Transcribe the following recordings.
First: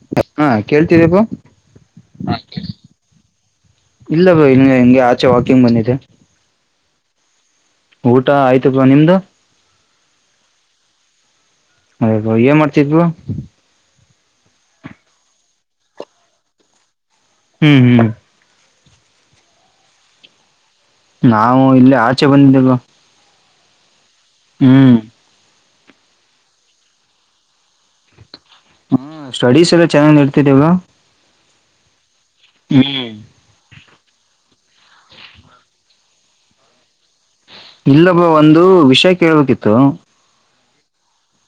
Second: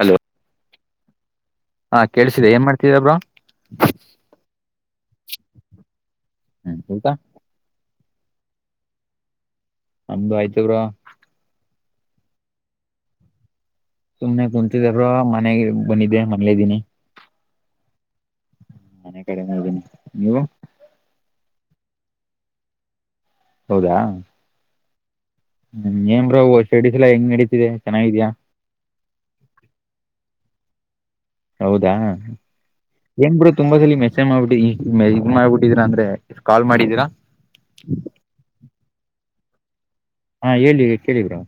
Hello ಹಾ ಕೇಳ್ತೀರಿಪ್ಪ ಹಾ ಕಳ್ಸಿದೆ ಏನ್ ಮಾಡ್ತಾ ಇದಿಯಾ ಬ್ರೋ ಇಲ್ಲ ಬ್ರೋ ಇಂಗೆ ಹೆಂಗೆ ಆಚೆ ವಾಕಿಂಗ್ ಬಂದಿದೆ ಹ್ಮ್ ಊಟ ಊಟ ಆಯ್ತು ಬ್ರೋ ನಿಮ್ದು ನಮ್ದು ಆಯ್ತ ಬ್ರೋ ಹೌದ ಏನ್ ಮಾಡ್ತಿದ್ವು ಬ್ರೋ ಸುಮ್ನೆ ಕುಂತಿದ್ದೆ ಬ್ರೋ ಮನೆಗೆ ಬಂದಿದ್ದೆ ಮನೇಲಿ ಇದೀನಿ ಹ್ಮ್ ಹ್ಮ್ ಮನೆ ಕಡೆನೇ ಇದೀನಿ ನೀವು ನಾವು ಇಲ್ಲೇ ಆಚೆ ಬಂದಿದ್ದೇ ಬ್ರೋ ಹೌದಾ ಹ್ಮ್ ಹ್ಮ ಏನ್ ಸೆಡ ಸಲಾ ಹೆಂಗ್ ನಡೀತಿದೆ ಚೆನ್ನಾಗಿದ್ಯಾ ಹ್ಮ ಸ್ಟಡೀಸ್ ಎಲ್ಲ ಚೆನ್ನಾಗಿ ನೆಡಿತಾ ಇದಾವ ಹೌದಾ ಹ್ಮ್ ಏನ್ ಬಿಡು ತುಂಬಾ ಸಲ ಮೆಸೇಜ್ ಮಾಡ್ಬಿಟ್ಟಿ ಈ ಮಾಡ್ಬಿಟ್ಟಿದ್ರಾ ಅಂದ್ರೆ ಕಾಲ್ ಮಾಡಿದೀರಾ ಇಲ್ಲಾ ಬ್ರೋ ಒಂದು ವಿಷಯ ಕೇಳ್ಬೇಕಿತ್ತು ಹಾ ಹೇಳಿ ಕೇಳಿ ಬ್ರೋ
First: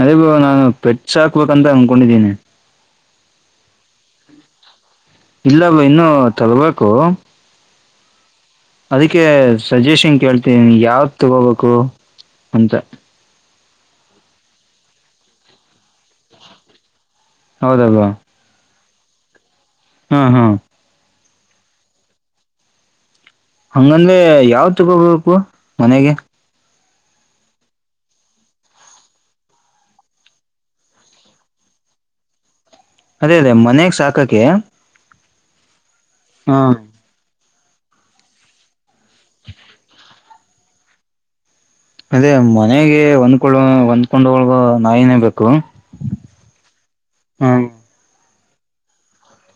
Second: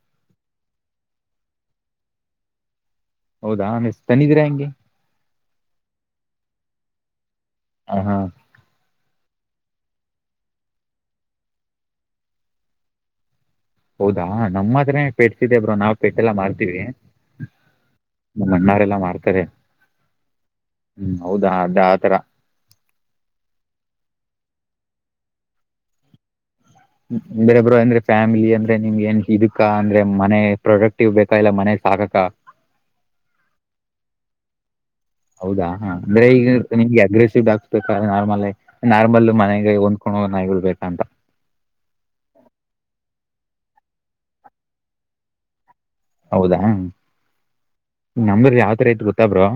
ಅದೇ ಬ್ರೋ ನಾನು ಪೆಟ್ಸ್ ಹಾಕ್ಬೇಕ ಅಂತ ಅಂದಕೊಂಡಿದ್ದೀನಿ ಹೌದಾ ನಿಸ್ ತಂದಿದ್ದೀರಾ ಹಂಗೆ ಇಲ್ಲ ಬ್ರೋ ಇನ್ನು ತಗೋಬೇಕು ಹ ಹಾ ಅದಕ್ಕೆ ಸಜೆಷನ್ ಕೇಳ್ತ ಯಾವ ತಗೋಬೇಕು ಅಂತ ಹೌದಾ ನಮ್ಮ ಹತ್ರೇ ಪೆಟ್ಸಿದ್ದೇ ಬ್ರೋ ನಾವ್ ಪೆಟ್ಟೆಲ್ಲಾ ಮಾರ್ತೀವಿ ಹೌದದಲ್ವ ನಮ್ಮ ಅಣ್ಣಾರೆಲ್ಲಾ ಮಾಡ್ತಾರೆ ಹ್ಮ್ ಹ್ಮ್ ಹ್ಮ್ ಹೌದಾ ಅದ್ದ ಆತರ ಹಂಗಂದ್ರೆ ಯಾವ್ ತಗೋಬೇಕು ಮನೆಗೆ ಬೇರಬ್ರು ಅಂದ್ರೆ ಫ್ಯಾಮಿಲಿ ಅಂದ್ರೆ ನಿಮ್ಗೆ ಏನ್ ಇದಕ್ಕಾ ಅಂದ್ರೆ ಮನೆ ಪ್ರೊಡಕ್ಟಿವ್ ಬೇಕ ಇಲ್ಲ ಮನೆ ಸಾಕಕ್ಕ ಅದೇ ಅದೇ ಮನ್ಯಾಗ ಸಾಕಕೆ ಹೌದಾ ಹಾ ಅಂದ್ರೆ ಈಗ ನಿಮ್ಗೆ ಅಗ್ರೆಸಿವ್ ಆಕ್ಸ್ಬೇಕ ನಾರ್ಮಲ್ ನಾರ್ಮಲ್ ಮನೆಗೆ ಒಂದ್ಕೊಂಡ ಹ ನಾಯಿಗಳು ಬೇಕಂತ ಅದೇ ಮನೆಗೆ ಒಂದ್ಕೊಳ್ಳ ಒಂದ್ಕೊಂಡ ಒಳಗ ನಾಯಿನೆ ಬೇಕು ಹೌದಾ ಹ್ಮ್ ನಮ್ದರ್ ಯಾವತರ ರೇಟು ಗೊತ್ತ ಬ್ರೋ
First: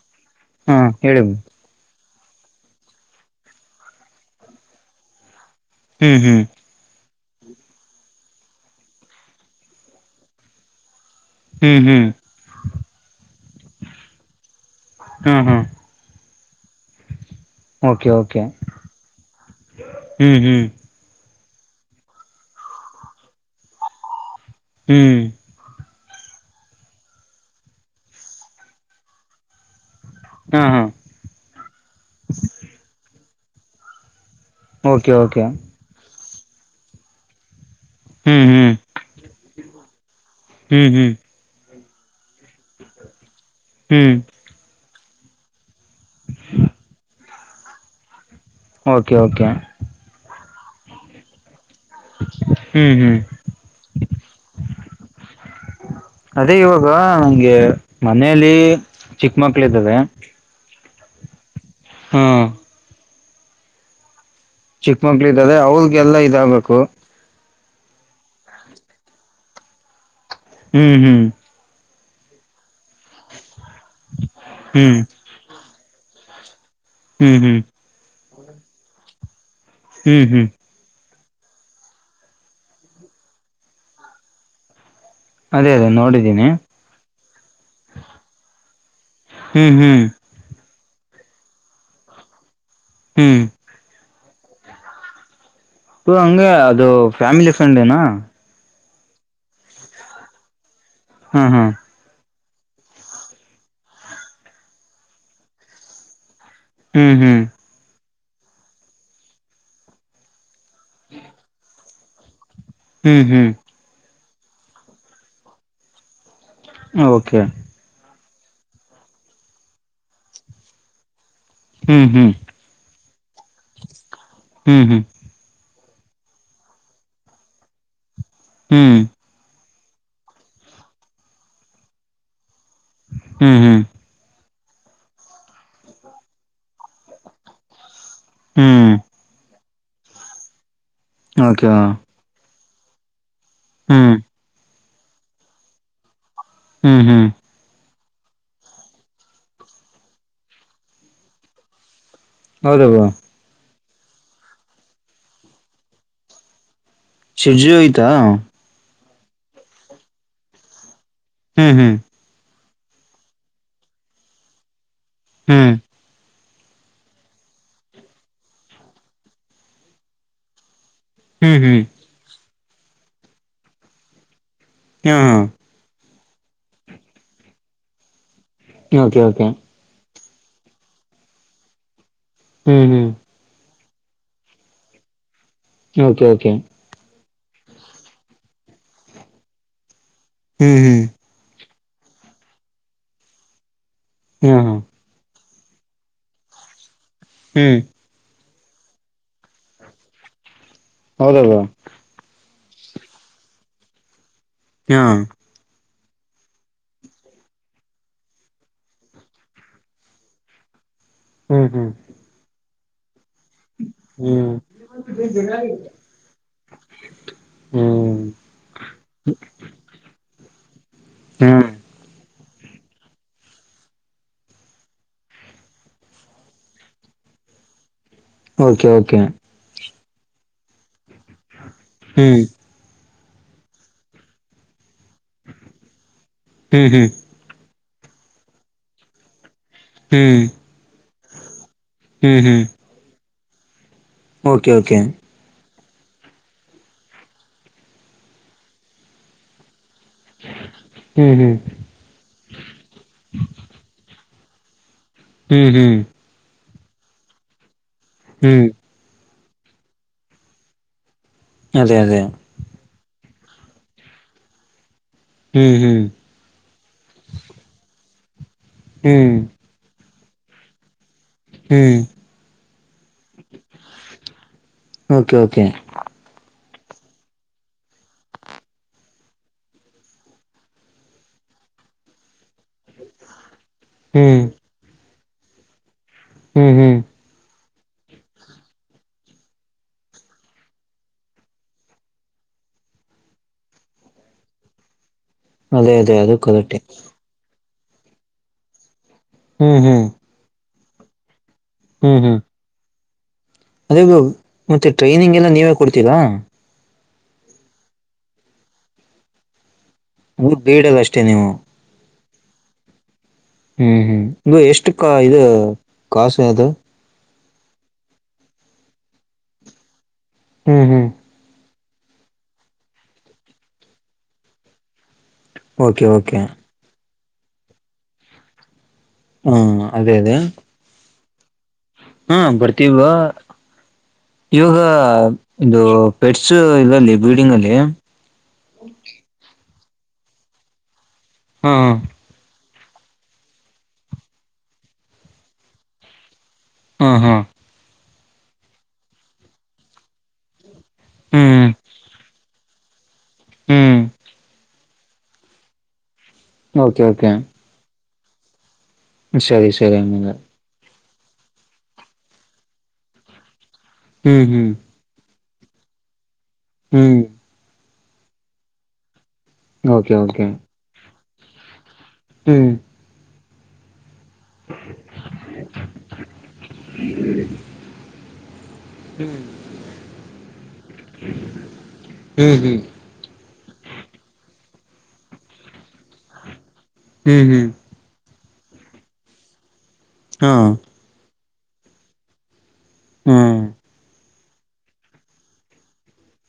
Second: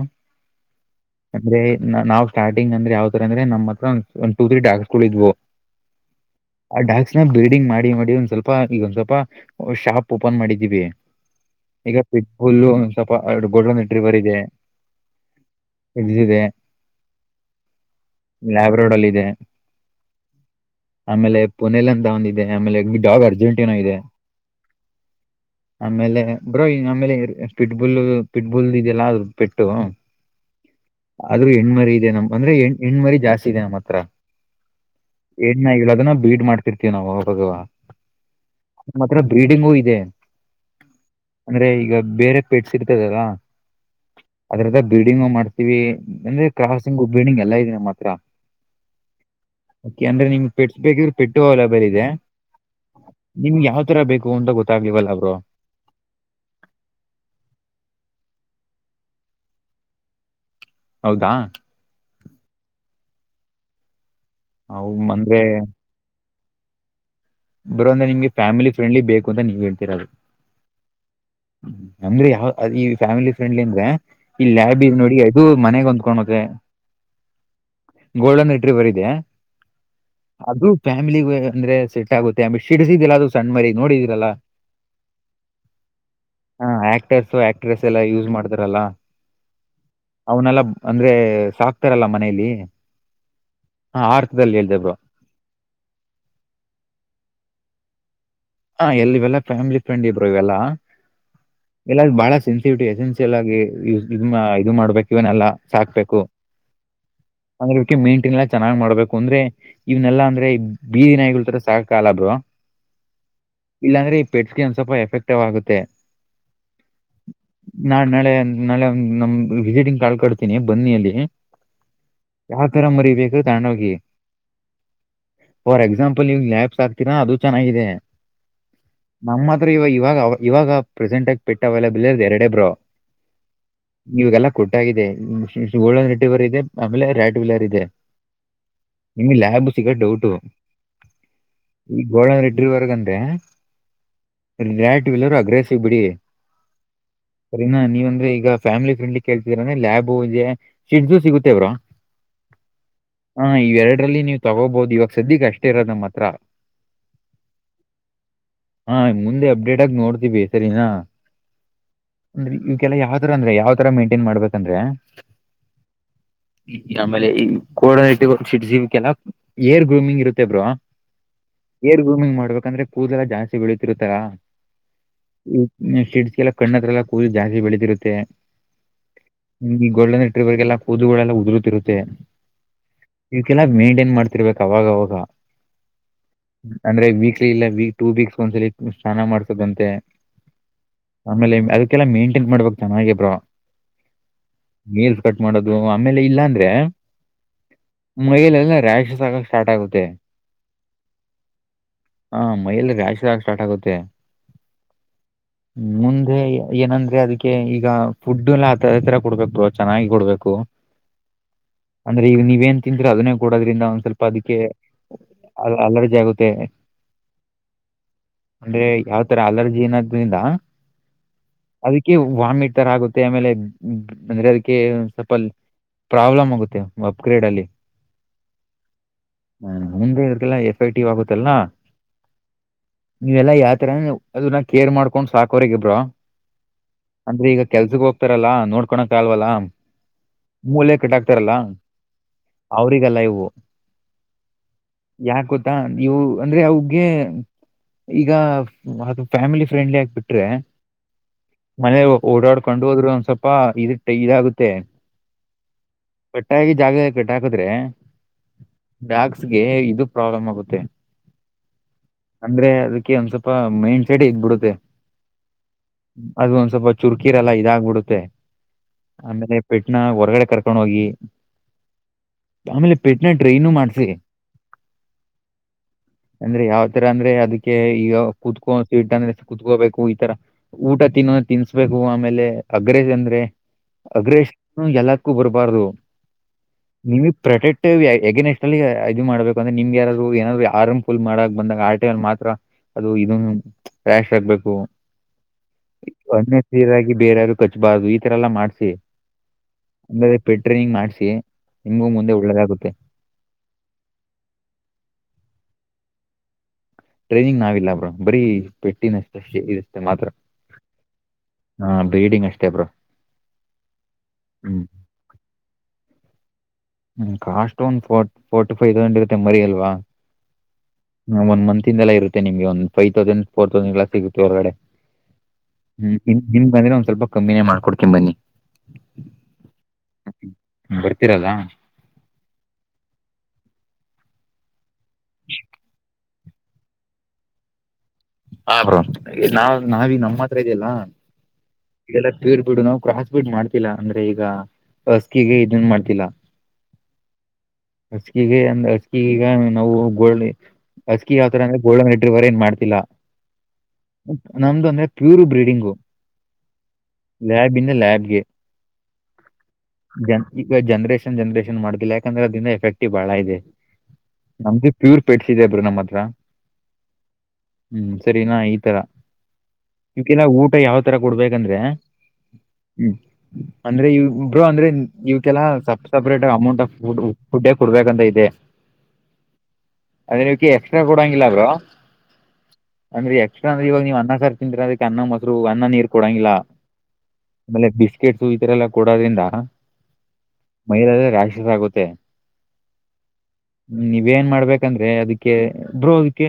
ಹ್ಮ್ ಹೇಳಿ ಅಂದ್ರೆ ನಾವ್ ಸ್ಟಾರ್ಟಿಂಗ್ ಅಂದ್ರ ಯಾವ ತರ ಅಂದ್ರೆ ನಮ್ಮ ಹತ್ರ ಟು ತ್ರಿ ಡಾಸ್ಗಳ ಇದ್ವು ಹ್ಮ್ ಹ್ಮ್ ಆ ಡಾಕ್ಸ್ ನ ಬ್ಲೀಡಿಂಗ್ ಮಾಡಿ ಮಾಡಿ ಒಂದ್ ಸ್ವಲ್ಪ ಈಗ ಒಂದ್ ಸ್ವಲ್ಪ ಶಾಪ್ ಓಪನ್ ಮಾಡಿದೀವಿ ಹ್ಮ್ ಈಗ ಹ್ಮ್ ಹುಲ್ಲು ಒ ಸ್ವಲ್ಪ ಗೊಡ್ ನೆಡ್ರರಿವರ್ ಇದೆ ಹಾ ಹಾ ಇದದೆ ಓಕೆ ಓಕೆ ಲ್ಯಾಬ್ರೋಡ್ ಅಲ್ಲಿ ಇದೆ ಹ್ಮ್ ಹ್ಮ್ ಆಮೇಲೆ ಪುಣೆಲಿ ಅಂತ ಒಂದ ಇದೆ ಆಮೇಲೆಡಾಗ್ ಅರ್ಜೆಂಟೀಿನ ಇದೆ ಹ್ಮ್ ಆಮೇಲೆ ಬ್ರೋ ಈ ನಮೇಲೆ ಪಿಟ್ಬುಲ್ ಪಿಟ್ಬುಲ್ ಇದೆಲ್ಲಾ ಅ ಪೆಟ್ಟು ಹಾ ಹಾ ಆದ್ರೂ ಹೆಣ್ಮರಿ ಇದೆ ನಮ್ ಅಂದ್ರೆ ಹೆ ಹೆಣ್ಮರಿ ಜಾಸ್ತಿ ಇದೆ ನಮ್ಮ್ ಹತ್ರ ಓಕೆ ಓಕೆ ಹೆಣನಾಯಿಗಳನ್ನು ಬೀಡ್ ಮಾಡ್ತಿರ್ತೀವಿ ಅವಾಗ ಅವಾಗ ಹ್ಮ್ ಹ್ಮ್ ನಿಮ್ಮ ಹತ್ರ ಬ್ರೀಡಿಂಗು ಇದೆ ಹ್ಮ್ ಹ್ಮ್ ಅಂದ್ರೆ ಈಗ ಬೇರೆ ಪೆಟ್ಸ್ ಇರ್ತದಲ್ಲ ಹ್ಮ್ ಅದ್ರದ ಬೀಡಿಂಗ ಮಾಡ್ತೀವಿ ಅಂದ್ರೆ ಕ್ರಾಸಿಂಗ್ ಬೀಡಿಂಗ್ ಎಲ್ಲಾ ಇದೆ ನಮ್ಮ ಹತ್ರ ಓಕೆ ಓಕೆ ಓಕೆಂದ್ರೆಮ್ [unintelligible] ಟ್ಸ್ಬೇಕ ಪೆಟ್ಟು ಹಲ ಬೇರೆ ಇದೆ ಹ್ಮ್ ಹ್ಮ್ ನಿಮ್ಗೆ ಯಾವ ತರ ಬೇಕು ಅಂತ ಗೊತ್ತಾಗ್ಲಿವಲ್ಲ ಬ್ರೋ ಅದೇ ಇವಾಗ ನಂಗೆ ಮನೇಲಿ ಚಿಕ್ಕ ಮಕ್ಳ ಇದ್ದಾವೆ ಹೌದಾ ಹಾ ಚಿಕ್ಕಮಕ್ಳೂ ಅಂದ್ರೆ ಇದ್ದ ಅವ್ರಿಗೆಲ್ಲ ಇದಾಗಬೇಕು ಬ್ರೋ ನಿಮಗೆ ಫ್ಯಾಮಿಲಿ ಫ್ರಂಡ್ಲಿ ಬೇಕು ಅಂತ ಹೇಳ್ತಾ ಇರೋದು ಹ್ಮ್ ಹ್ಮ್ ಅಂದ್ರೆ ಯಾವ ಈ ಫ್ಯಾಮಿಲಿ ಫ್ರೆಂಡ್ಲಿ ಅಂದ್ರೆ ಈ ಲ್ಯಾಬ್ ಇದ ಹ್ಮ್ ನೋಡಿ ಇದು ಮನೆಗ್ ಅಂದ್ಕೊಂಡ ಹ್ರೆ ಹ್ಞ ಹ್ಮ್ ಗೋಲ್ಡನ್ಟ್ರಿ ಬರ್ ಇದೆ ಹ್ಮ್ ಹ್ಮ್ ಇದು ಫ್ಯಾಮಿಲಿ ಅಂದ್ರೆ ಸೆಟ್ ಆಗುತ್ತೆ ಆಮೇ ಸಿಡಸಿದಿಲ್ಲ ಅದು ಸಣ್ಣ ಮರಿ ನೋಡಿದ್ರಲ್ಲ ಅದೇ ಅದೇ ನೋಡಿದ್ದೀನಿ ಹಾ ಆಕ್ಟರ್ಸ್ ಆಕ್ಟ್ರೆಸ್ ಎಲ್ಲ ಯೂಸ್ ಮಾಡ್ತಾರಲ್ಲಾ ಹ್ಮ್ ಹ್ಮ್ ಅವನೆಲ್ಲ ಅಂದ್ರೆ ಸಾಕ್ತಾರಲ್ಲ ಮನೇಲಿ ಹ್ಮ್. [inaudible] ಹಾ, ಅರ್ಥದಲ್ಲಿ, ಇಧಿದು. [inaudible] ಓ, ಹಂಗೆ, ಅದು ಫ್ಯಾಮಿಲಿ ಫ್ರಂಡೇನಾ? [inaudible] ಹಾ ಎಲ್ಲಿವೆಲ್ಲ ಫ್ಯಾಮಿಲಿ ಫ್ರೆಂಡ್ ಇದ್ರು ಇವೆಲ್ಲಾ? [inaudible] ಹ, ಹ. [inaudible] ಎಲ್ಲ, ಬಹಳ, ಸೆನ್ಸಿವಿಟಿ, ಎಸೆನ್ಸಿಯಲ್, ಆಗಿ ಇ ಇದು, ಮಾಡ್ಬೇಕು, ಇವನ್, ಎಲ್ಲಾ ಸಾಕ್ಬೇಕು! [inaudible] [inaudible] [unintelligible] ಹ್ಮ್, ಹ್ಮ್. [inaudible] ಅಂದ್ರೆ, ಇವಕ್ಕೆ, ಮೇಂಟೈನ್, ಎಲ್ಲಾ, ಚೆನ್ನಾಗಿ ಮಾಡ್ಬೇಕು! ಅಂದ್ರೆ, ಇವ್ನೆಲ್ಲ, ಅಂದ್ರೆ, ಬೀದಿ ನಾಯಿಗಳ ತರ ಸಾಕಾಗಲ್ಲ, ಅದು. [inaudible] ಹ್ಮ್, ಹ್ಮ್. [inaudible] ಇಲ್ಲಾಂದ್ರೆ, ಪೆಟ್ಸ್ಗೆ, ಒಂದ್ ಸ್ವಲ್ಪ ಎಫೆಕ್ಟವ್ ಆಗುತ್ತೆ? [inaudible] ಹೂ, ಓಕೆ! [inaudible] ನಾ! ನಾಳೆ, ನಾಳೆ, ನಮ್ಧು, ವಿಸಿಟಿಂಗ್ ಕಾಲ್ ಕೊಡ್ತೀನಿ ಬನ್ನಿಯಿಲ್ಲಿ. ಹ್ಮ್ ಹ್ಮ್ [inaudible] ಯಾವತರ, ಮರಿಬೇಕು, ತಗೊಂಡ್, ಹೋಗಿ. [inaudible] ಹ್ಮ್ ಹ್ಮ್ ಫಾರ್, ಎಕ್ಸಾಂಪಲ್, ನೀವು, ಯಾಪ್ಸ್ ಹಾಕ್ತೀರಾ ಅದು ಚೆನ್ನಾಗಿದೆ. [inaudible] ಹ್ಮ್. [inaudible] ನಮ್, ಹತ್ರ ಇವಾಗ ಇವಾಗ ಇವಾಗ ಪ್ರೆಸೆಂಟ್ ಆಗಿ ಪೆಟ್ಟು, ಅವೈಲಬಲ್, ಇರೋದು, ಎರಡೇ ಬ್ರೋ. [inaudible] ಹ್ಮ್, ಹ್ಮ್. [inaudible] ಇವಾಗಲ್ಲ, ಕೊಟ್ಟಾಗಿದೆ, ಜೊಳ್ಳ, ನೆಟವರ್ ಇದೆ ಆಮೇಲೆ, ರ್ಯಾಡ್, ವೀಲರ್, ಇದೆ. [inaudible] ಹ್ಮ್ ನಿಮಗೆ, ಲ್ಯಾಬ್, ಸಿಗೋದು, ಡೌಟು. [inaudible] ಓಕೆ, ವಾ. [inaudible] ಗೋಡನ್, ರೆಡ್ರಿವರೆಗಂತೆೆ? [inaudible] ಹ್ಮ್ಮ್. [inaudible] ರೇಟಿವ್ಹೆಲ್ಲರ್, ಅಗ್ರೆಸ್ವು, ಬಿಡಿ. [inaudible] ಹ್ಮ್, ಹ್ಮ್. [inaudible] ಸರಿನಾ, ನೀವ್ಂದ್ರೆ ಈಗ ಫ್ಯಾಮಿಲಿ ಫ್ರೆಂಡ್ಲಿ ಕೇಳ್ತಿದರ್ರೆ ಲಬು, ಹೇ? [inaudible] ಚಿಕ್ಕದು ಸಿಗುತ್ತೆ ಬ್ರೋ? [inaudible] ಹೌದ, ಬ್ರೋ? [inaudible] ಹಾ, ಇ, ಎರಡರಲ್ಲಿ, ನೀವು, ತಗೋಬಹದು ಇವಾಗ, ಸದ್ಯಕ್, ಅಷ್ಟೇ, ಇರೋದ, ನಮ್ಮತ್ರ. [inaudible] ಚಜ್ಜು, ಉಯಿತ. [inaudible] ಹಾ, ಮುಂದೆ ಅಪ್ಡೇಟ್, ಆಗಿ ನೋಡ್ತೀವಿ ಸರಿನಾ? [inaudible] ಹ್ಮ್, ಹ್ಮ್. [inaudible] ಯೂಕಲ್ಲ ಯಾವುದೆಂದರೆ, ಅಂದ್ರೆ ಯಾವ್ ತರ ಮೇಂಟೈನ್ ಮಾಡ್ಬೇಕಂದ್ರೆ? [inaudible] ಹ್ಮ್. [inaudible] [unintelligible] [inaudible] ಈ, ಆಮೇಲೆ ಈ ಕೋಡಟ್ಟ, ಸಿವಕ್ಕೆಲ್ಲಾ, ಏರ್ ಗ್ರೂಮಿಂಗ್, ಇರುತ್ತೆ, ಬ್ರೋ? [inaudible] ಹ್ಮ್, ಹ್ಮ್. [inaudible] ಸರಿ, ಗೂಮಿಂಗ್ ಮಾಡ್ಬೇಕಂದ್ರೆ! ಕೂದೆಲ್ಲಾ ಜಾಸ್ತಿ, ಬೆಳಿತಿರುತ್ತಲ್ಲ? [inaudible] ಹಾ, ಹಾ. [inaudible] ಶಿಡ್ಸ್, ಎಲ್ಲ ಕಣ್ಣತ್ರಲ್ಲ, ಕೂದಲು, ಜಾಸ್ತಿ ಬೆಳೆತಿರುತ್ತೆ? [inaudible] Okay, okay. [inaudible] ಗೊಲ್ಲೆನಟ್ಟುವಾಗ, ಕೂದಲೆಲ್ಲ ಜಾಸ್ತಿ ಬಿಳಿದಿರುತ್ತೆ? [inaudible] ಹ್ಮ್, ಹ್ಮ್. [inaudible] ಇವಕ್ಕೆಲ್ಲ, ಮೈಂಟೈನ್, ಮಾಡ್ತಿರ್ಬೇಕು, ಅವಾಗ ಅವಾಗ. [inaudible] Okay, okay. [inaudible] ಅಂದ್ರೆ ವೀಕ್ಲಿ ಇಲ್ಲ ವೀಕ್ ಟೂ ವೀಕ್ಸ್ ಒಂದ್ಸಲ ಸ್ನಾನ ಮಾಡ್ಸದಂತೆ ಹ್ಮ್ ಹ್ಮ್ ಆಮೇಲೆ ಅದಕ್ಕೆಲ್ಲ ಮೇಂಟೈನ್ ಮಾಡ್ಬೇಕ್ ಚೆನ್ನಾಗಿ ಬ್ರೋ ಹೂ ನೆಲ್ ಕಟ್ ಮಾಡೋದು ಆಮೇಲೆ ಇಲ್ಲ ಅಂದ್ರೆ ಹ್ಮ್ ಮೈಲೆ ಎಲ್ಲ ರ್ಯಾಶ್ಸ್ ಆಗಕ ಸ್ಟಾರ್ಟ್ ಆಗುತ್ತೆ ಹೌದಾ ಬ್ರೋ ಹಾ ಮೈಯೆಲ್ಲಾ ರಾರ್ಯಾಶ್ಸ ಸ್ಟಾರ್ಟ್ ಆಗುತ್ತೆ ಹ ಮುಂದೆ ಏನಂದ್ರೆ ಅದಕ್ಕೆ ಈಗ ಫುಡ್ ಎಲ್ಲೇ ತರ ಕೊಡ್ಬೇಕು ಚೆನ್ನಾಗಿ ಕೊಡ್ಬೇಕು [unintelligible] ಅಂದ್ರೆ ಈಗ ನೀವೇನ್ ತಿಂದ್ರೆ ಅದನ್ನೇ ಕೊಡೋದ್ರಿಂದ ಒಂದ್ ಸ್ವಲ್ಪ ಹ್ಮ್ ಅದಕ್ಕೆ ಅ ಅಲರ್ಜಿ ಆಗುತ್ತೆ ಹ್ಮ ಅಂದ್ರೆ ಯಾವತರ ಅಲರ್ಜಿ ಅನ್ನೋದ್ರಿಂದ ಹ್ಮ್ ಅದಕ್ಕೆ ವಾಮಿಟ್ ತರಾ ಆಗುತ್ತೆ ಆಮೇಲೆ ಅಂದ್ರೆ ಅದಕ್ಕೆ ಸ್ವಲ್ಪ ಪ್ರಾಬ್ಲಮ್ ಆಗುತ್ತೆ ಅಪ್ಗ್ರೇಡ್ ಅಲ್ಲಿ ಓಕೆ ಓಕೆ ಹಾ ಮುಂದೆ ಇವರಗೇಲ್ಲ ಎಫ್ ಐ ಟಿ ಆಗುತ್ತಲ್ಲಾ ಹ್ಞೂ ಇವೆಲ್ಲಾ ಯಾವತರಾ ಅದನ್ನ ಕೇರ್ ಮಾಡ್ಕೊಂಡ್ ಸಾಕೋರೆಗ ಬ್ರೋ ಹ್ಮ್ ಹ್ಮ್ ಅಂದ್ರೆ ಈಗ ಕೆಲ್ಸಕ್ ಹೋಗ್ತಾರಲ್ಲಾ ನೋಡ್ಕೋಳಕ್ ಆಗಲ್ವಲ್ಲಾ ಹ್ಮ್ ಮೂಲೆ ಕಟ್ಟಕ್ತಾರಲ್ಲಾ ಹ್ಮ್ ಹ್ಮ್ ಅವ್ರಿಗೆಲ್ಲಾ ಇವು ಓಕೆ ಓಕೆ ಯಾಕ ಗೊತ್ತಾ ನೀವು ಅಂದ್ರೆ ಹಾಗೆ ಈಗ ಅ ಫ್ಯಾಮಿಲಿ ಫ್ರೆಂಡ್ಲಿ ಆಗ್ಬಿಟ್ರೆ ಹ್ಮ್ ಹ್ಮ್ ಮನೆ ಓಡಾಡ್ಕೊಂಡು ಹೋದ್ರು ಒಂದ್ ಸ್ವಲ್ಪ ಇದ ಇದಾಗುತ್ತೆ ಹ್ಮ್ ಹ್ಮ್ ಕಟ್ಟಾಗಿ ಜಾಗದಲ್ಲಿ ಕೆಟ್ಟಾ ಹಾಕಿದ್ರೆ ಹ್ಮ್ ಬ್ಯಾಂಗ್ಸ್ ಗೆ ಇದು ಪ್ರಾಬ್ಲಮ್ ಆಗುತ್ತೆ ಅದೇ ಅದೇ ಅಂದ್ರೆ ಅದಕ್ಕೆ ಒಂದ್ ಸ್ವಲ್ಪ ಮೈಂಡ್ ಸೆಟ್ ಇದಗ್ಬಿಡುತ್ತೆ ಹ್ಮ್ ಹ್ಮ್ ಅದು ಒಂದ್ ಸ್ವಲ್ಪ ಚುರ್ಕೀರೆಲ್ಲ ಇದಾಗ್ಬಿಡುತ್ತೆ ಹ್ಮ್ ಆಮೇಲೆ ಪೆಟ್ನ ಹೊರಗಡೆ ಕರ್ಕೊಂಡ ಹೋಗಿ ಹ್ಮ್ ಆಮೇಲೆ ಪೆಟ್ನ ಟ್ರೈನು ಮಾಡ್ಸಿ. ಓಕೆ ಓಕೆ ಅಂದ್ರೆ ಯಾವ್ ತರ ಅಂದ್ರೆ ಅದಕ್ಕೆ ಈಗ ಕುತ್ಕೋ ಸ್ವೀಟ್ ಅಂದ್ರೆ ಕುತ್ಕೋಬೇಕು ಈತರ ಊಟ ತಿನ್ನೋದು ತಿನ್ನಿಸಬೇಕು ಆಮೇಲೆ ಅಗ್ರೇಜ್ ಅಂದ್ರೆ ಹ್ಮ್ ಅಗ್ರಸ್ ಎಲ್ಲಕ್ಕೂ ಬರ್ಬಾರ್ದು ಹ್ಮ್ ಹ್ಮ್ ನಿಮಗೆ ಪ್ರೊಟೆಟ್ ಎಗೇನ್ ಎಕ್ಸ್ಟ್ ಅಲ್ಲಿ ಇದು ಮಾಡ್ಬೇಕುಂದ್ರೆ ನಿಮ್ಗೆ ಯಾರಾದ್ರು ಏನಾದ್ರು ಆರಂ ಫುಲ್ ಮಾಡಕ ಬಂದಾಗ ಆರ್ ಟಿಲ್ ಮಾತ್ರ ಅದು ಇದ ಕ್ಯಾಶ್ ಆಗ್ಬೇಕು. ಅದೇ ಅದೇ ಅದು ಒನ್ನೆ ಕರೆಕ್ಟೆ ಸೀರಾಗಿ ಬೇರಾರರು ಕಚ್ಬಾರ್ದು ಈತರ ಎಲ್ಲಾ ಮಾಡ್ಸ. ಹು ಹು ಬರೆ ಪೆಟ್ರೆನಿಂಗ್ ಮಾಡ್ಸಿ ನಿಮಂಗ ಮುಂದೆ ಒಳ್ಳೇದಾಗುತ್ತೆ. ಅದೇಗೋ ಮತ್ತೆ ಟ್ರೈನಿಂಗ್ ಎಲ್ಲ ನೀವೇ ಕೊಡ್ತಿೀರಾ. ಟ್ರೈನಿಂಗ್ ನಾವಿಲ್ಲಾ ಬ್ರ ಬರೀ ಪೆಟ್ಟಿನಷ್ಟ ಇಷ್ಟೇ ಮಾತ್ರ. ಹು ಬೇಡಿವ್ ಅಷ್ಟೇ ನೀವು. ಹಾ ಬೇಡಿಗೆ ಅಷ್ಟೇ ಬ್ರೋ ಹ್ಮ್ ಹ್ಮ್ ಇದು ಹ್ಮ್ ಎಷ್ಟು ಕ ಇದ ಕಾಸ ಯಾದು. ಹ್ಮ್ ಕಾಸ್ಟ್ ಒಂದ್ ಫ ಫೋರ್ಟಿ ಫೈವ್ ಈಸಕೊಂಡ ಇರತ್ತೆ ಮರಿ ಅಲ್ವಾ? ಹ್ಮ್ ಹ್ಮ್ ಹ ಒಂದ ಮಂತ ಇಂದಯಲ್ಲ ಇರುತ್ತೆ ನಿಮಗೆ ಒಂದು ಫೈ್ ತೌಸಂಡ್ ಫೋರ ತೌಸಂಡ ಎಲ್ಲ ಸಿಗುತ್ತೆ ಹೊರಗಡೆ. ಓಕೆ ಹ್ಮ್ ಓಕೆ ನಿಮ್ಗ ನಿಮ್ಗ ಅಂದ್ರೆ ಒಂದ್ ಸ್ವಲ್ಪ ಕಮ್ಮಿನೇ ಮಾಡಿ ಕೊಡತೀನಿ ಬನ್ನಿ. ಹ್ಮ ಅದೇ ಅದೇ ಬರ್ತಿರಲ್ಲ. ಹಾ ಬರ್ತೀವ ಈವಾಗ ಅದ ಬೆಟ್ಸ್ ಇಲ್ಲಿ ಬಿಲ್ಡಿಂಗ್ ಅಲ್ಲಿ. ಹ ಬ್ರ ನಾವ ನಾವಿ ನಮ್ಮ ಹತ್ರ ಇದಲ್ಲ ಹಾ ಹಾ ಇದೆಲ್ಲ ಕೀರ್ ಬಿಡು ನಾವು ಕ್ರಾಸ್ ಬಿಡ್ ಮಾಡ್ತಿಲ್ಲಾ ಅಂದ್ರೆ ಈಗ ಅಸ್ಕಿಗೆ ಇದನ್ ಮಾಡ್ತಿಲ್ಲ. ಹಾ ಹಾ ಹಸಕಿಗೆ ಅಂದ್ ಹಸಿಗೆಗ ಈಗ ನಾವು ಗೋಿಣಿ ಅಸ್ಕಿ ಯಾವತರ ಹ್ಮ್ ಅಂದ್ರೆ ಗೋಲ್ಡ್ವರ ಏನ್ ಮಾಡ್ತಿಲ್ಲ. ಹ್ಮ್ ನಮ್ದು ಅಂದ್ರೆ pure breeding. Okay okay. Lab ಇಂದ ಲ್ಯಾಬ್ಗೆ. ಸರಿ ಸರಿ [unintelligible] ಜನ್ ಈಗ ಜನ್ರೇಷನ್ ಜನ್ರೇಷನ್ ಮಾಡುದಿಲ್ಲ ಯಾಕಂದ್ರೆ ಅದಿಂದ ಎಫೆಕ್ಟವ ಬಾಳ ಇದೆ ಹ್ಮ್ ಹ್ಮ್ ನಮ್ದಿ ಪ್ಯೂರ್ ಪೆಟ್ಸ್ ಇದೆ ಬ್ರರು ನಮ್ಮ ಹತ್ರ. ಹ್ಮ್ ಹ್ಮ್ ಸರಿನಾ ಈ ತರ ಓಕೆ ನಿವ್ಕಲ್ಲ ಓಕೆ ಊಟ ಯಾವ ತರ ಕೊಡ್ಬೇಕಂದ್ರೆ.? ಹ್ಮ್ ಹ್ಮ್ ಅಂದ್ರೆ ಇ ಬ್ರೊ ಅಂದ್ರೆ ಇವಕೆಲ್ಲ ಸಪ್ ಸಪ್ರೇಟ್ ಅಮೌಂಟ್ ಆಫ್ ಫುಡ್ ಕೊಡ್ಬೇಕಂತ ಇದೆ. [unintelligible] ಹ್ಮ್ ಅದೇ ಇವ್ರಿಗೆ ಎಕ್ಸ್ಟ್ರಾ ಕೊಡೋಂಗಿಲ್ಲ ಬ್ರೊ. ಹ್ಮ್ ಹ್ಮ್ ಅಂದ್ರೆ ಎಕ್ಸ್ಟ್ತ್ರ್ ಅಂದ್ರೆ ಇವಗ ಅನ್ನ ಸಾರಿ ತಿಿಂದಿರ ಅದಕ್ಕೆ ಅನ್ನ ಮೊಸರು ಅನ್ನ ನೀರು ಕೊಡಂಗಿಲ್ಲ. ಹ್ಮ್ ಹ್ಮ್ ಆಮೇಲೆ ಬಿಸ್ಕೆಟು ಈತರ ಎಲ್ಲ ಕೊಡೋದ್ರಿಂದ ಹಾ ಮೈಲಲ್ಲ ರಾಶಸ್ ಆಗುತ್ತೆ ಹ್ಮ್ [unintelligible] ನಿಮ್ಮ ಏನ್ ಮಾಡ್ಬೇಕಂದ್ರೆ ಅದಕ್ಕೆ ಬ್ರೊ ಇದಕ್ಕೆ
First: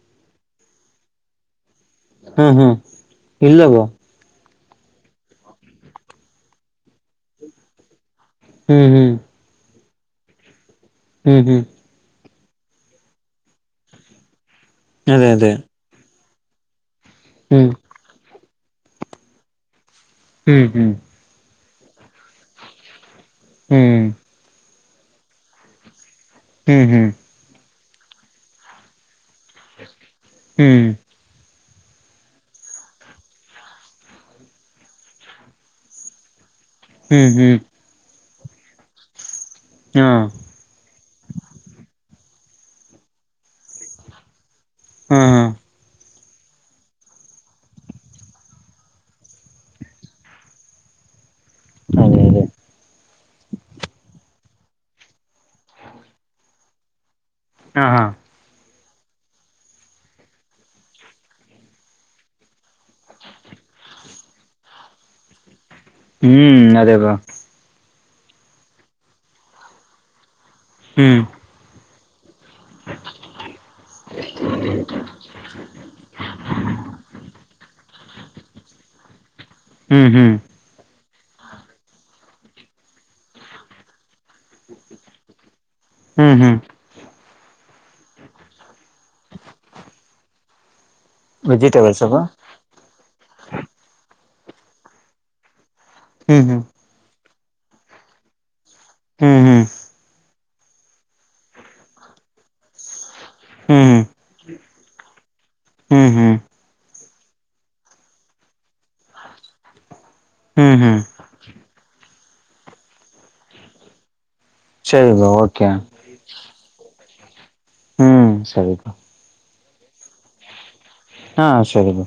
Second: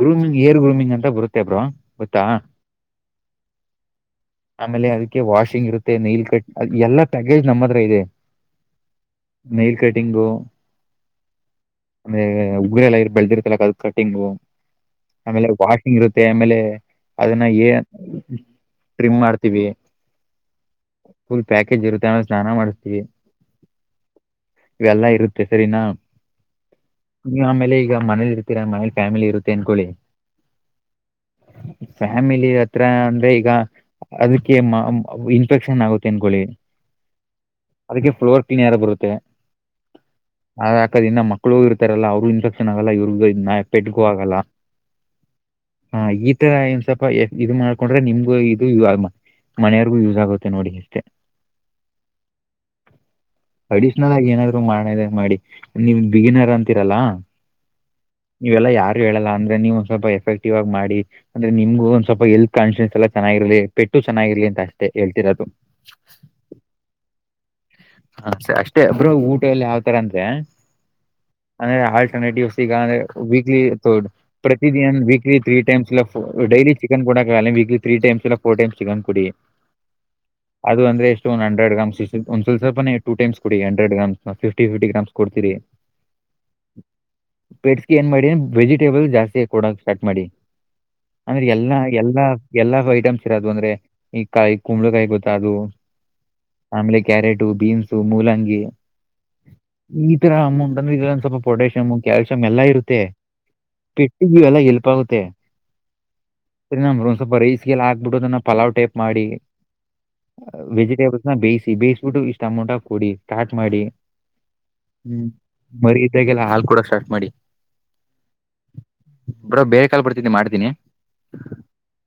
ಗ್ರೂಮಿಂಗ್ ಏರ ಗ್ರೂಮಿಂಗ್ ಅಂತ ಬರುತ್ತೆ ಬ್ರೋ ಗೊತ್ತಾ ಹ್ಮ್ ಹ್ಮ್ ಇಲ್ಲವೋ. ಆಮೇಲೆ ಅದಕ್ಕೆ ವಾಷಿಂಗ್ ಇರುತ್ತೆ ನೀಲ್ ಕಟ್ ಎಲ್ಲಾ ಪ್ಯಾಕೇಜ್ ನಮ್ಮ ಹತ್ರ ಇದೆ ಹ್ಮ್ ಹ್ಮ್ ನೀಲ್ ಕಟಿಂಗ್ ಹ್ಮ್ ಹ್ಮ್ ಅಂದ್ರೆ ಉಗ್ರ ಎಲ್ಲ ಬೆಳದಿರ್ತಲ ಅದ ಕಟಿಂಗು ಅದೇ ಆಮೇಲೆ ಅದೇ ವಾಷಿಂಗ್ ಇರುತ್ತೆ ಆಮೇಲೆ ಅದನ್ನ ಹ್ಮ್ ಏನ್ ಟ್ರಿಮ್ ಮಾಡ್ತೀವಿ ಹ್ಮ್ ಹ್ಮ್ ಫುಲ್ ಪ್ಯಾಕೇಜ ಇರುತ್ತೆ ಅ ಸ್ನಾನ ಮಾಡ್ತೀವಿ ಹ್ಮ್ ಇವೆಲ್ಲಾ ಇರುತ್ತೆ ಸರಿನಾ ಹ್ಮ್ ಹ್ಮ್ ನೀ ಆಮೇಲೆ ಈಗ ಮನೇಲಿ ಇರ್ತೀರಾ ಮನೇಲಿ ಫ್ಯಾಮಿಲಿ ಇರುತ್ತೆ ಅನ್ಕೊಳ್ಳಿ ಹ್ಮ್ ಫ್ಯಾಮಿಲಿ ಹತ್ರ ಅಂದ್ರೆ ಈಗ ಅದಕ್ಕೆ ಇನ್ಫೆಕ್ಷನ್ ಆಗುತ್ತೆ ಅನ್ಕೊಳ್ಳಿ ಹ್ಮ್ ಹ್ಮ್ ಅದಕ್ಕೆ ಫ್ಲೋರ್ ಕ್ಲೀಯರ್ ಬರುತ್ತೆ ಹಾ ಅಕದ ಇನ್ನ ಮಕ್ಳು ಇರ್ತಾರಲ್ಲ ಅವರು ಇನ್ಫೆಕ್ಷನ್ ಆಗಲ್ಲ ಇವ್ರಗ ಪೆಟ್ಗೂ ಆಗಲ್ಲ ಹಾ ಹಾ ಹ ಈ ತರ ಇಏ ಸ್ವಲ್ಪ ಇದು ಮಾಡ್ಕೊಂಡ್ರೆ ನಿಮಗು ಇದು ಇ ಮನೆಯವರ್ಗೂ ಯೂಸ್ ಆಗುತ್ತೆ ನೋಡಿ ಅಷ್ಟೇ ಹಾಗೆ ಹಾಗೆ ಅಡಿಷನಲ್ ಆಗಿ ಏನಾದ್ರು ಮಾಡದ ಮಾಡಿ ನೀವ್ ಬಿಗಿನರ್ ಅಂತೀರಲ್ಲ ಹಾ ಹಾ ನೀವೆಲ್ಲಾ ಯಾರು ಹೇಳಲ್ಲ ಅಂದ್ರೆ ನೀವು ಒಂದ ಸ್ವಲ್ಪ ಎಫೆಕ್ಟಿವ್ ಆಗಿ ಮಾಡಿ ಅಂದ್ರೆ ನಿಮ್ಗ ಒಂದ ಸ್ವಲ್ಪ ಎಲ್ತ್ ಕಂಡಿಷನ್ಸ್ ಎಲ್ಲ ಚೆನ್ನಾಗಿರಲಿ ಪೆಟ್ಟು ಚೆನ್ನಾಗಿರ್ಲಿ ಅಷ್ಟೇ ಹೇಳ್ತಿರ ಅದು ಹ್ಮ್ ಅದೇ ಬ್ರೋ ಹ ಸ ಅಷ್ಟೇ ಒಬ್ರು ಊಟ ಎಲ್ಲಿ ಯಾವ್ತರ ಅಂದ್ರೆ ಹ್ಮ್ ಆಟಿವ್ ಸಿ ವೀಕ್ಲಿ ಪ್ರತಿನ ದಿನಾನು ವೀಕ್ಲಿ ವ ತ್ರೀ ಡೈಲಿ ಚಿಕನ್ ಕೊಡಕ್ಕಾಗಲ್ಲ weekly three time four time chicken ಕೊಡಿ ಹ್ಮ್ ಹ್ಮ್ ಅದು ಅಂದ್ರೆ ಎಷ್ಟ ಒಂದ ಹಂಡ್ರೆಡ್ ಗ್ರಾಂ ಸ್ವಲ್ಪ ಸ್ವಲ್ಪನೆ ಟೂ ಟೈಮ್ಸ್ ಕೊಡಿ ಹಂಡ್ರೆ ಗ್ರಾಮ್ ಫಿಫ್ಟಿಫಿಫಿ ಗ್ರಾಮಸ್ ಕೊಡ್ತೀರಿ ಹ್ಮ್ ಹ್ಮ್ ಪೆಟ್ಸ್ಗೆ ಏನ್ ಮಾಡಿ ವೆಜಿಟೇಬಲ್ ಜಾಸ್ತಿ ಕೊಡಕ್ ಸ್ಟಾರ್ಟ ಮಾಡಿ ಅಂದ್ರೆ ಎಲ್ಲಾ ವೆಜಿಟೇಬಲ್ಸ್ ಅಲ್ವಾ ಎಲ್ಲಾ ಎಲ್ಲಾ ಐಟಮ್ಸ್ ಇರೋದು ಅಂದ್ರೆ ಈ ಕಾಯಿ ಕುಂಬಳಕಾಯಿ ಗೊತ್ತ ಅದು ಹ್ಮ್ ಹ್ಮ್ ಆಮೇಲೆ ಕ್ಯಾರೆಟು ಬೀನ್ಸು ಮೂಲಂಗಿ ಹ್ಮ್ ಹ್ಮ್ ಹ್ಮ್ ಈ ಮುಂದ ಒಂದು ಸ್ವಲ್ಪ ಪೊಟೇಷಿಯಮ ಕ್ಯಾಲಸಿ ಯಂ ಎಲ್ಲ ಇರುತ್ತೆ ಹ್ಮ್ ಪೆಟ್ಟಿ ಎಲ್ಲ ಏಲ್ಪಾಗುತ್ತೆ ಹ್ಮ್ ಹ್ಮ್ ಹ್ಮ್ ನ ಒಂದ ಸ್ವಲ್ಪ ರೈಸ್ಗೆ ಎಲ್ಲಾ ಹಾಕ್ಬಿಟ್ಟು ಅದನ್ನ ಪಲಾವ್ ಟೈಪ್ ಮಾಡಿ ಹ್ಮ್ ಹ್ಮ್ ಹ್ಮ್ ವೆಜಿಟೇಬಲ್. ಬೇಯಿಸಿ ಬೇಯಿಸ್ಬಿಟ್ಟು ಇಷ್ಟ ಟಮೋಟ ಕೊಡಿ ಸ್ಟಾರ್ಟ್ ಮಾಡಿ ಸರಿ ಹ್ಮ ಬಾ ಓಕೆ ಮ. ಬೇಗೆಲ್ಲ ಹಾಲ್ ಕೊಡಕ್ ಸ್ಟ್ ಮಾಡಿ. ಹ್ಮ್ ಸರಿ ಬ್ರೊ ಬೇಕ್ [unintelligible] ಮಾಡ್ತೀನಿ. ಹಾ ಸರಿ ಬ್ರೊ.